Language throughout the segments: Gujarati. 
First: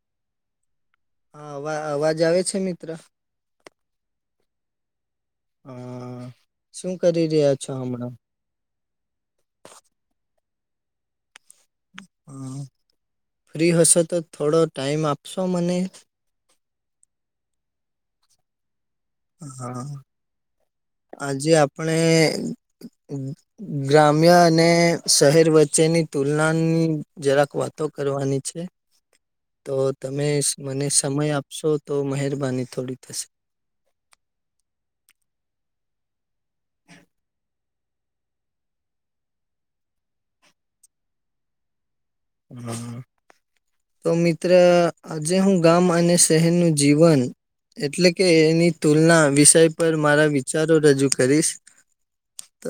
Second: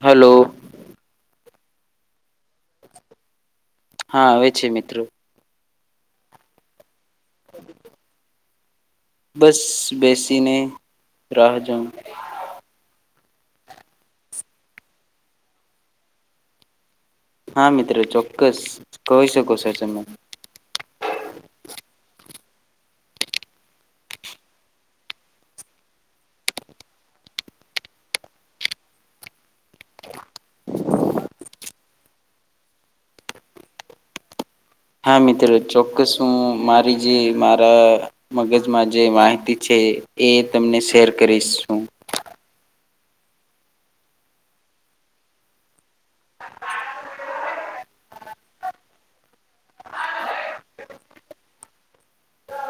હલો. હા અવાજ આવે છે મિત્ર. હા આવે છે મિત્રો. હા શું કરી રહ્યા છો હમણાં. બસ બેસીને. રાહજમ. હા ફ્રી હશો તો થોડો ટાઈમ આપશો મને. હા મિત્ર ચોક્કસ કહી શકો છો હા તમે. આજે આપણે ગ્રામ્ય અને શહેર વચ્ચેની. ની તુલના ની જરાક વાતો કરવાની છે. તો તમે મને સમય આપશો તો મહેરબાની થોડી થશે. હા મિત્રો ચોક્કસ હું મારી જે મારા મગજમાં જે માહિતી છે. એ તમને શેર કરીશ હુ હમ્મ તો મિત્ર આજે હું ગામ અને શહેરનું જીવન એટલે કે એની તુલના વિષય પર મારા વિચારો રજૂ કરીશ ત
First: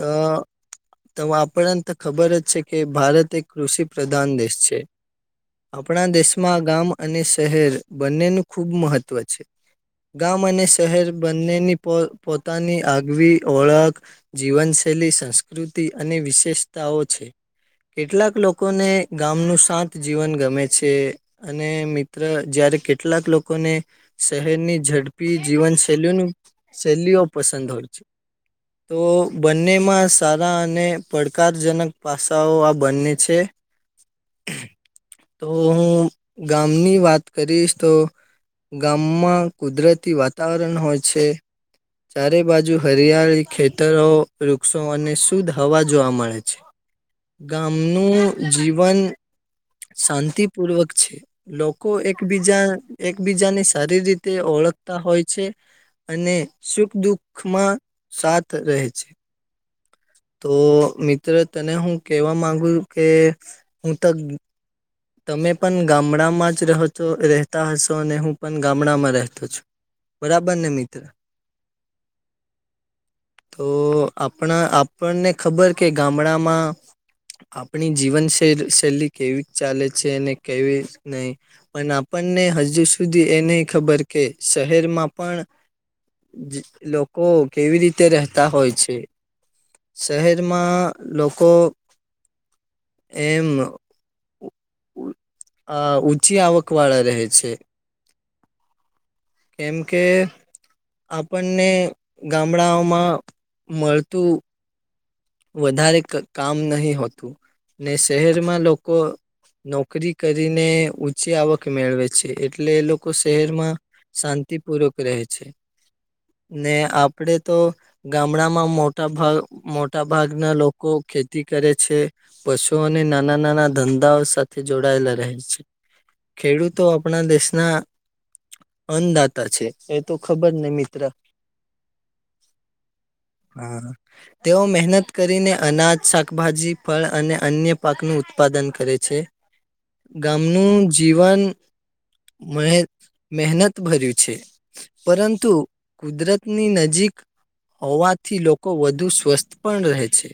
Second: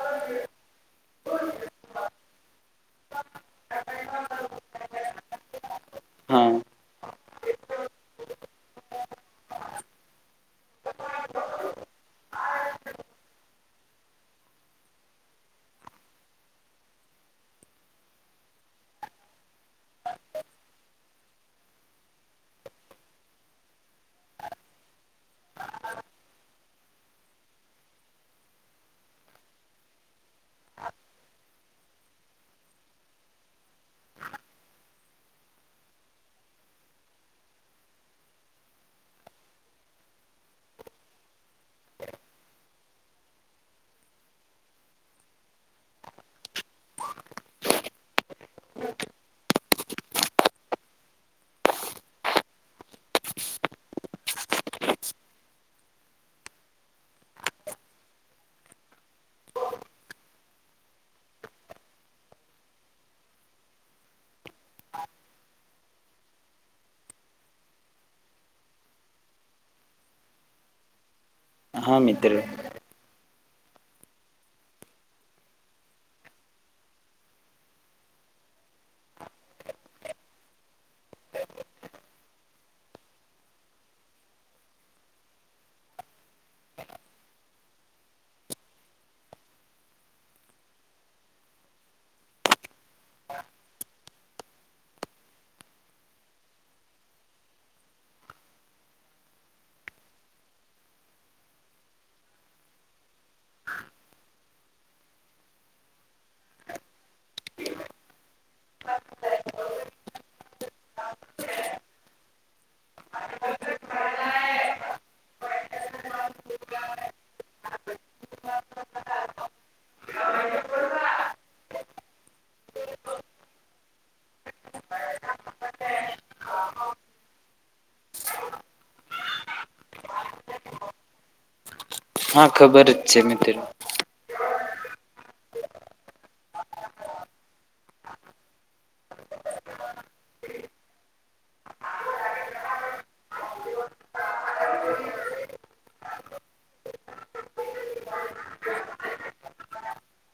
તો આપણને તો ખબર જ છે કે ભારત એક કૃષિ પ્રધાન દેશ છે આપણા હા દેશમાં ગામ અને શહેર બંનેનું ખૂબ મહત્ત્વ છે ગામ અને શહેર બંનેની પો પોતાની આગવી ઓળખ જીવન છેલી સંસ્કૃતિ અને વિશેષતાઓ છે કેટલાક લોકોને ગામનું સાત જીવન ગમે છે અને મિત્ર જય્યારે કેટલાક લોકોને શહેરની ઝડપી જીવન શૈલીઓની શૈલીઓ પસંદ હોય છે તો બંનેમાં સારા અને પડકારજનક પાસાઓ આ બંને છે તો હું ગામની વાત કરીશ તો ગામમાં કુદરતી વાતાવરણ હોય છે ચારે બાજુ હરિયાળી ખેતરો વૃક્ષો અને શુદ્ધ હવા જોવા મળે છે ગામનું જીવન શાંતિ પૂર્વક છે લોકો એકબીજા એકબીજાને સારી રીતે ઓળખતા હોય છે અને સુખ દુઃખમાં સાથ રહે છે તો મિત્ર તને હું કેવા માંગુ કે હું તો તમે પણ ગામડામાં જ રહો છો રહેતા હશો અને હું પણ ગામડામાં રહેતો છું બરાબર ને મિત્ર હા મિત્ર તો આપણા આપણને ખબર કે ગામડામાં આપણી જીવન શેલી શૈલી કેવી ચાલે છે એને કેવી નહી પણ આપણને હજુ સુધી એ નહી ખબર કે શહેરમાં પણ લોકો કેવી રીતે રહેતા હોય છે શહેરમાં લોકો એમ અ ઊંચી આવક વાળા રહે છે કેમ કે આપણને ગામડાઓમાં મળતું વધારે કામ નહી હોતું ને શહેરમાં લોકો નોકરી કરીને ઊંચી આવક મેળવે છે એટલે એ લોકો શહેરમાં શાંતિ પૂર્વક રહે છે ને આપડે તો ગામડામાં મોટા ભાગા મોટા ભાગના લોકો ખેતી કરે છે પશુઓને નાના નાના ધંધાઓ સાથે જોડાય [unintelligible] ખેડૂતો આપણા દેશના અન્નદાતા છે એ તો ખબર ને મિત્ર હા ખબર જ છે મિત્ર હા તેઓ મહેનત કરીને અનાજ શાકભાજી ફળ અને અન્ય પાકનું ઉત્પાદન કરે છે ગામનું જીવન મહે મહેનત ભર્યું છે પરંતુ કુદરતની નજીક હોવાથી લોકો વધુ સ્વસ્થ પણ રહે છે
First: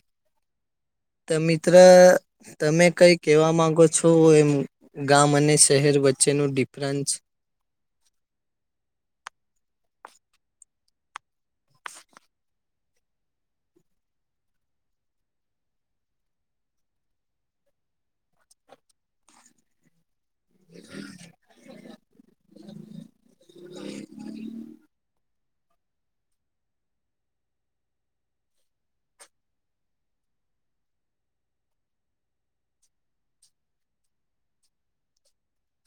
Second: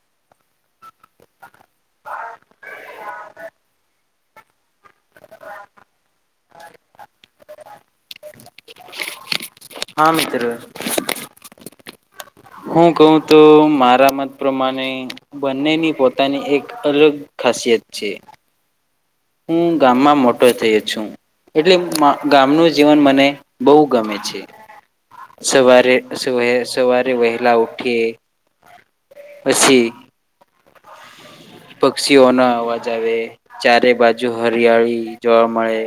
તો મિત્ર તમે કઈ કેવા માંગો છો એમ ગામ અને શહેર વચ્ચે વચ્ચે નુ ડિફરન્સ હા મિત્ર હું કહુ તો મારા મત પ્રમાણે બંનેની પોતાની એક અલગ ખાસિયત છે હું ગામમાં મોટો થયો છું એટલે ગામનું જીવન મને બહુ ગમે છે સવારે સ સવારે વહેલા ઉઠીયે પછી પક્ષીઓ ન અવાજ આવે ચારે બાજુ હરિયાળી જોવા મળે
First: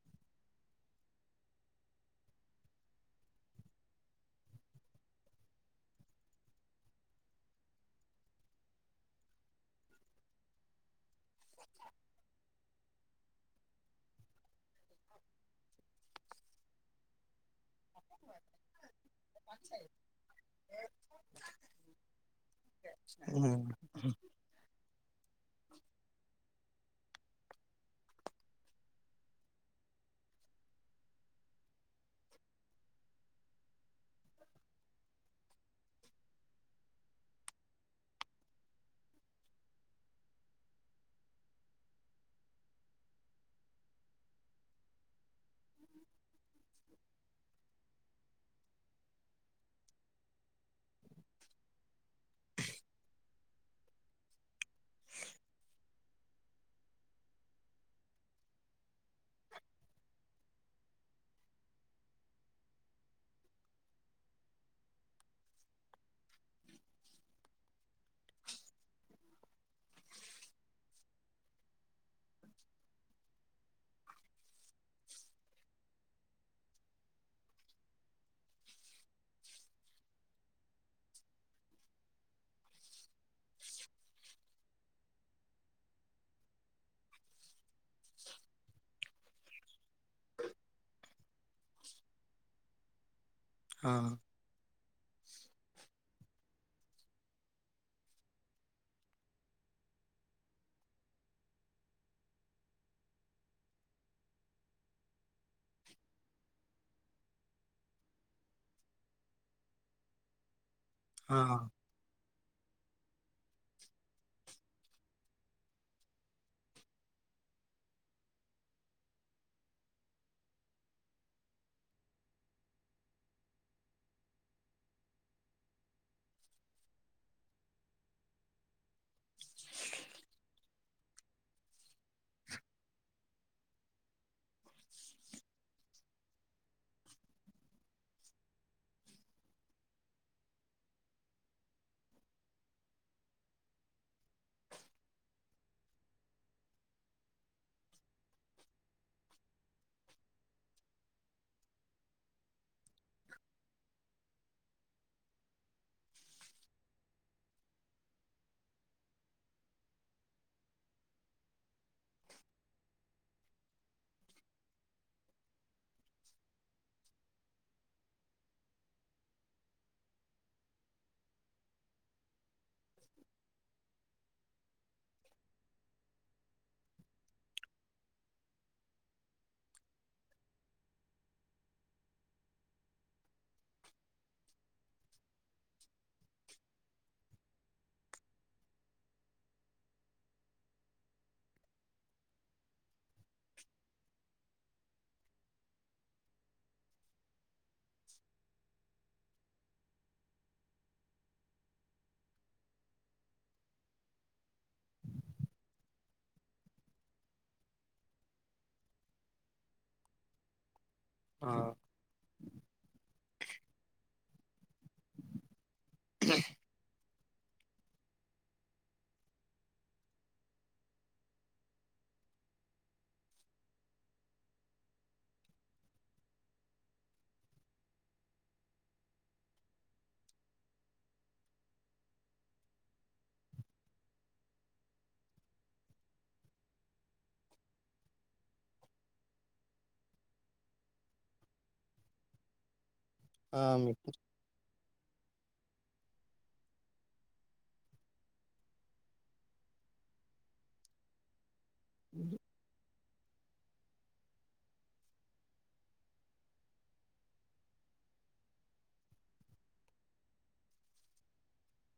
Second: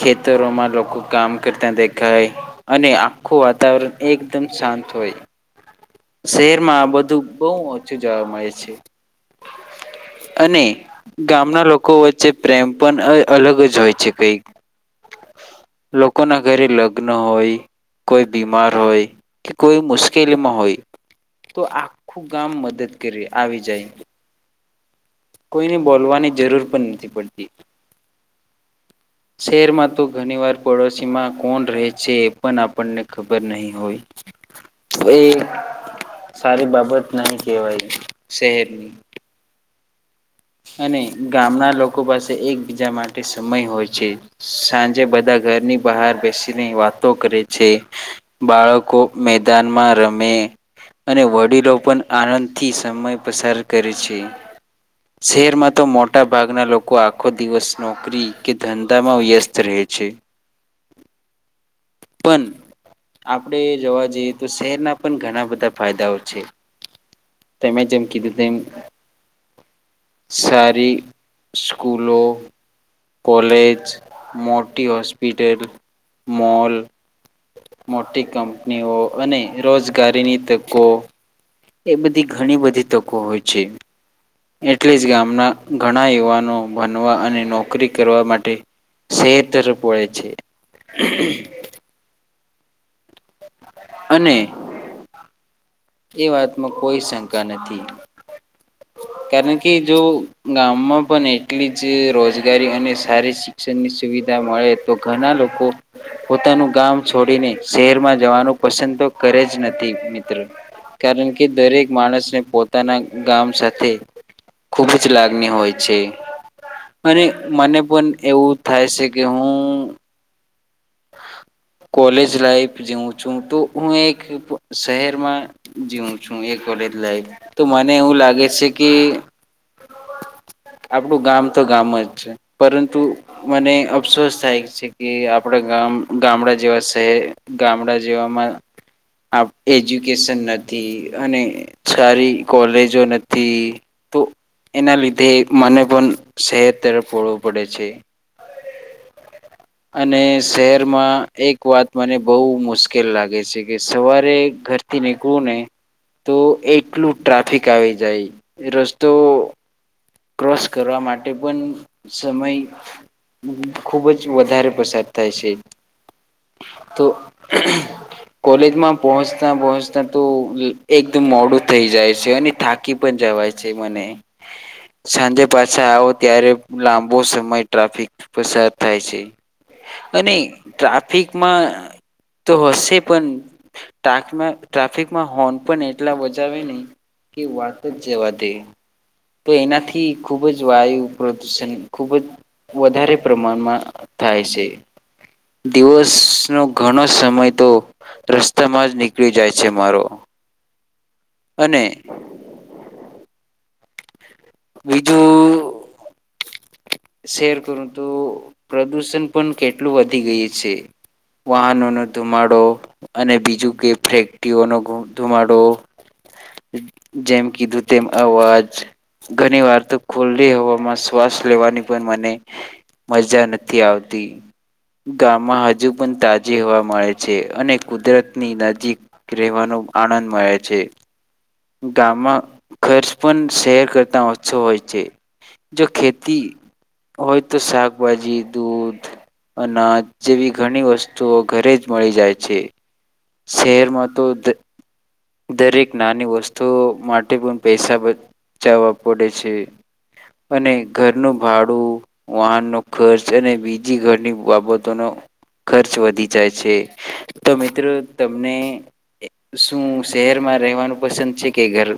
ખેતરોમાં લોકો કામ કરતા દેખાય અને આખું વાતાવરણ એકદમ શાંત હોયે શહેરમાં બધું બહુ ઓછું જોવા મળે છે અને ગામના લોકો વચ્ચે પ્રેમ પણ અલગ જ હોય છે કઈક લોકો ના ઘરે લગ્ન હોય કોઈ બીમાર હોય કે કોઈ મુશ્કેલીમાં હોય તો આખું ગામ મદદ કરી હમ આવી જાય કોઈને બોલવાની જરૂર પણ નથી પડતી [inaudible] શહેરમાં તો ઘણી વાર પડોશીમાં કોણ રહે છે એ પણ આપણને ખબર નહી હોય એ સારી બાબત નહી કેહેવાય શહેરની અને ગામના લોકો પાસે એકબીજા માટે સમય હોય છે સાંજે બધા ઘરની બહાર બેસીને વાતો કરે છે બાળકો મેદાનમાં રમે અને વડીલો પણ આનંદથી સમય પસાર કરે છે શહેરમાં તો મોટા ભાગના લોકો આખો દિવસ નોકરી કે ધંધો વ્યસ્ત રહે છે [inaudible] પણ આપડે જોવા જઈએ તો શહેરના પણ ઘણા બધા ફાયદાઓ છે તમે જેમ કીધું તેમ સારી સ્કૂલો કોલેજ મોટી હોસ્પિટલ મોલ મોટી કંપનીઓ અને રોજગારીની તકો એ બધી ઘણી બધી તકો હોય છે એટલે જ ગામના ઘણા યુવાનો ભણવા અને નોકરી કરવા માટે સેતર પોડ છે હા અને એ વાતમાં કોઈ શંકા નથી [inaudible] કારણ કે જો ગામમાં પણ એટલી જ રોજગારી અને સારી શિક્ષણ ની સુવિધા મળે તો ઘણા લોકો પોતાનું ગામ છોડીને શહેરમાં જવાનું પસંદ [unintelligible] નથી મિત્ર કારણ કે હા દરેક માણસને પોતાના ગામ સાથે ખુબ જ લાગણી હોય છે અને મને પણ એવું થાય છે કે હું [inaudible] કોલેજ લાઈફ જીવું છું તો હું એક શહેરમાં જીવું છું એક કોલેજ લાઈફ તો મને એવું લાગે છે કે આપણું ગામ તો ગામ જ છે પરંતુ મને અફસોસ થાય છે કે આપણા ગામ ગામડા જેવા છેહે ગામડા જેવામાં એજ્યુકેશન નથી અને સારી કોલેજો નથી તો એના લીધે મને પણશહેર તરફ વળવું પડે છે [inaudible] અને શહેરમાં એક વાત મને બહુ મુશ્કેલ લાગે છે કે સવારે ઘરથી નીકળું તો એટલું ટ્રાફિક આવી જાય રસ્તો ક્રોસ કરવા માટે પણ સમય ખુબ જ વધારે પસાર થાય છે. તો. કોલેજમાં પહોંચતા પહોંચતા તો એકદમ મોડું થઈ જાય છે, અને થાકી પણ જાય લવાય છે, મને સાંજે પાછા આવો ત્યારે લાંબો સમય ટ્રાફિક પસાર થાય છે. અને ટ્રાફિકમાં તો હશે પણ ટામા ટ્રાફિકમાં હોર્ન પણ એટલા બજાવે ને કે વાત જ જવાદે તો એનાથી ખુબ જ વાયુ પ્રદુષણ ખુબ જ વધારે પ્રમાણમાં થાય છે. દિવસ નો ઘણો સમય તો રસ્તામાં જ નીકળી જાય છ, મારો અને બીજું શેર કરું તો પ્રદુષણ પણ કેટલું વધી ગયું છે. હા વાહનો ન ધુમાડો અને બીજું કે ફેક્ટઓનો ધુમાડો જેમ કે ધૂતેમ અવાજ ઘણી વાર તો ખુલ્લી હવામાં શ્વાસ લેવાની પણ મને મજા નથી આવતી ગામમાં હજુ પણ તાજી હવા મળે છે અને કુદરતની નજીક રહેવાનું આનંદ મળે છે ગામમાં ખર્ચ પણ શહેર કરતા ઓછો હોય છે. જો ખેતી હોય તો શાકભાજી, દૂધ, અનાજ, જેવી ઘણી વસ્તુઓ ઘરે જ મળી જાય છે. હા શેરમાં દ દરેક નાની વસ્તુઓ માટે પણ પૈસા બચાવવા પડે છે. અને ઘરનું ભાડું, વાહનનો ખર્ચ અને બીજી ઘરની બાબતોનો ખર્ચ વધી જાય છે. તો મિત્રો તમને શું શહેરમાં રહેવાનું પસંદ છે, કે ઘર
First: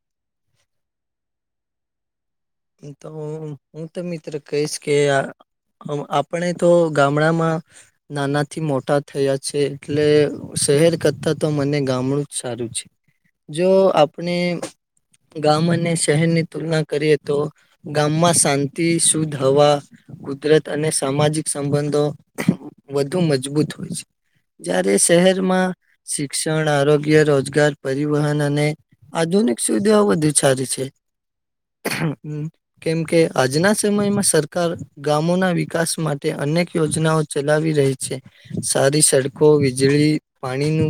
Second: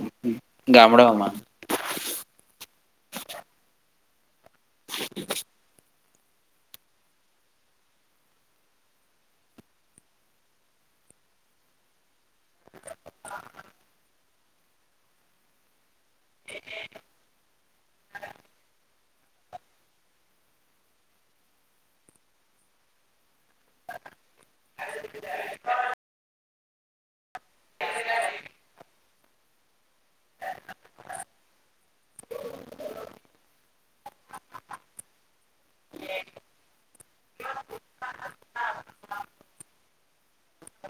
ગામડાઓમાં? તો હું તો મિત્ર કહીશ કે આપ તો ગામડામાં નાનાથી મોટા થયા છે, એટલે શહેર કરતા મને ગામડું જ સારું છે, જો આપણે ગામ અને શહેર ની તુલના કરી હતી ગામમાં શાંતિ, શુદ્ધ હવા, કુદરત અને સામાજિક સંબંધો વધુ મજબૂત હોય છે, જય્યારે શહેરમાં શિક્ષ ક્ષણ, આરોગ્ય, રોજગાર, પરિવહન અને આધુનિક સુવિધાઓ વધુ સારી છે. કેમ કે આજના સમયમાં સરકાર ગામ ગામો ના વિકાસ માટે અનેક યોજનાઓ ચલાવી રહી છે, સારી સડકો, વીજળી, પાણી નું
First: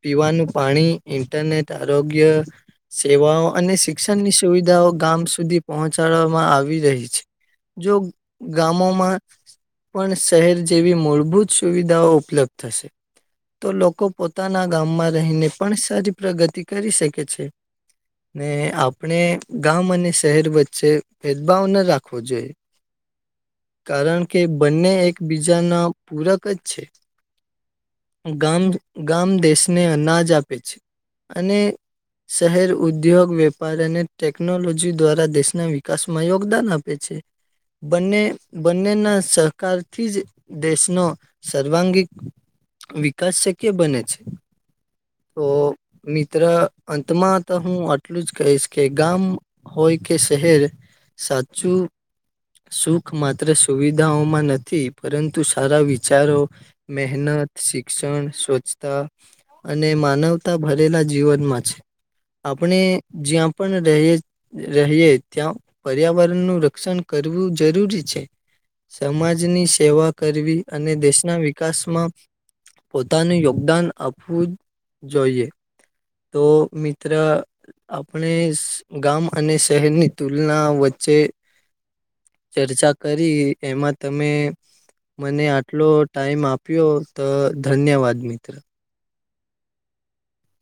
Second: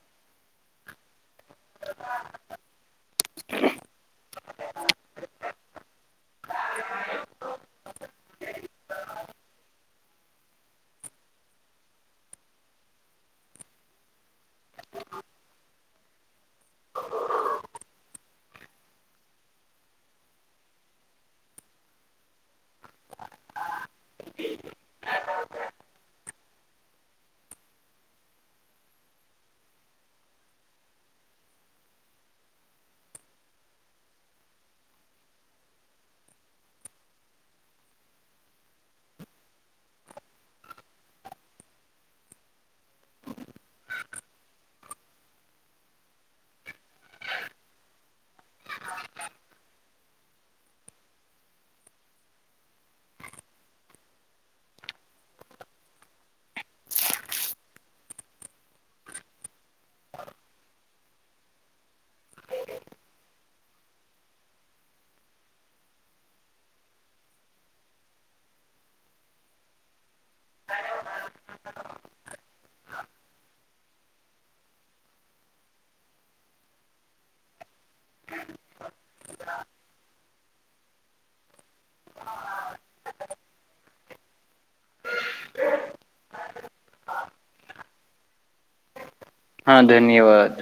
પીવાનું પાણી, ઇન્ટરનેટ, આરોગ્ય, સેવાઓ અને શિક્ષણની સુવિધાઓ ગામ સુધી પહોંચાડવામાં આવી રહી છે, જો ગામોમાં પણ શહેર જેવી મૂળભૂત સુવિધાઓ ઉપલબ્ધ થશે તો લોકો પોતાના ગામમાં રહીને પણ સારી પ્રગતિ કરી શકે છે. ને આપણે ગામ અને શહેર વચ્ચે ભેદભાવ ન રાખવો જોઈએ કારણ કે બંને એકબીજાના પૂરક જ છે. ગામ ગામ દેશને અનાજ આપે છે, અને શહેર ઉદ્યોગ, વેપાર, અને ટેકનોલોજી દ્વારા દેશના વિકાસમાં યોગદાન આપે છે. બને બંનેના સહકારથી જ દેશનો સર્વાંગીક વિકાસ શક્ય બને છે. તો મિત્ર અંતમાં તો હું આટલું જ કહી કે ગામ હોય કે શહેર સાચું સુખ માત્ર સુવિધાઓમાં નથી પરંતુ સારા વિચારો, મહેન ત, શિક્ષણ, સ્વચ્છતા અને માનવતા ભરેલા જીવનમાં છે. આપણે જ્યા પણ રહીએ જ રહીએ, ત્યાં પર્યાવરણનું રક્ષણ કરવું જરૂરી છે. સમાજની સેવા કરવી અને દેશના વિકાસમાં પોતાનું યોગદાન આપવું જોઈએ. તો મિત્ર આપ આપણે ગામ અને શહેરની તુલના વચ્ચે ચર્ચા કરી એમાં તમે મને આટલો ટાઈમ આપ્યો ત ધન્યવાદ મિત્ર. હા ધન્યવાદ.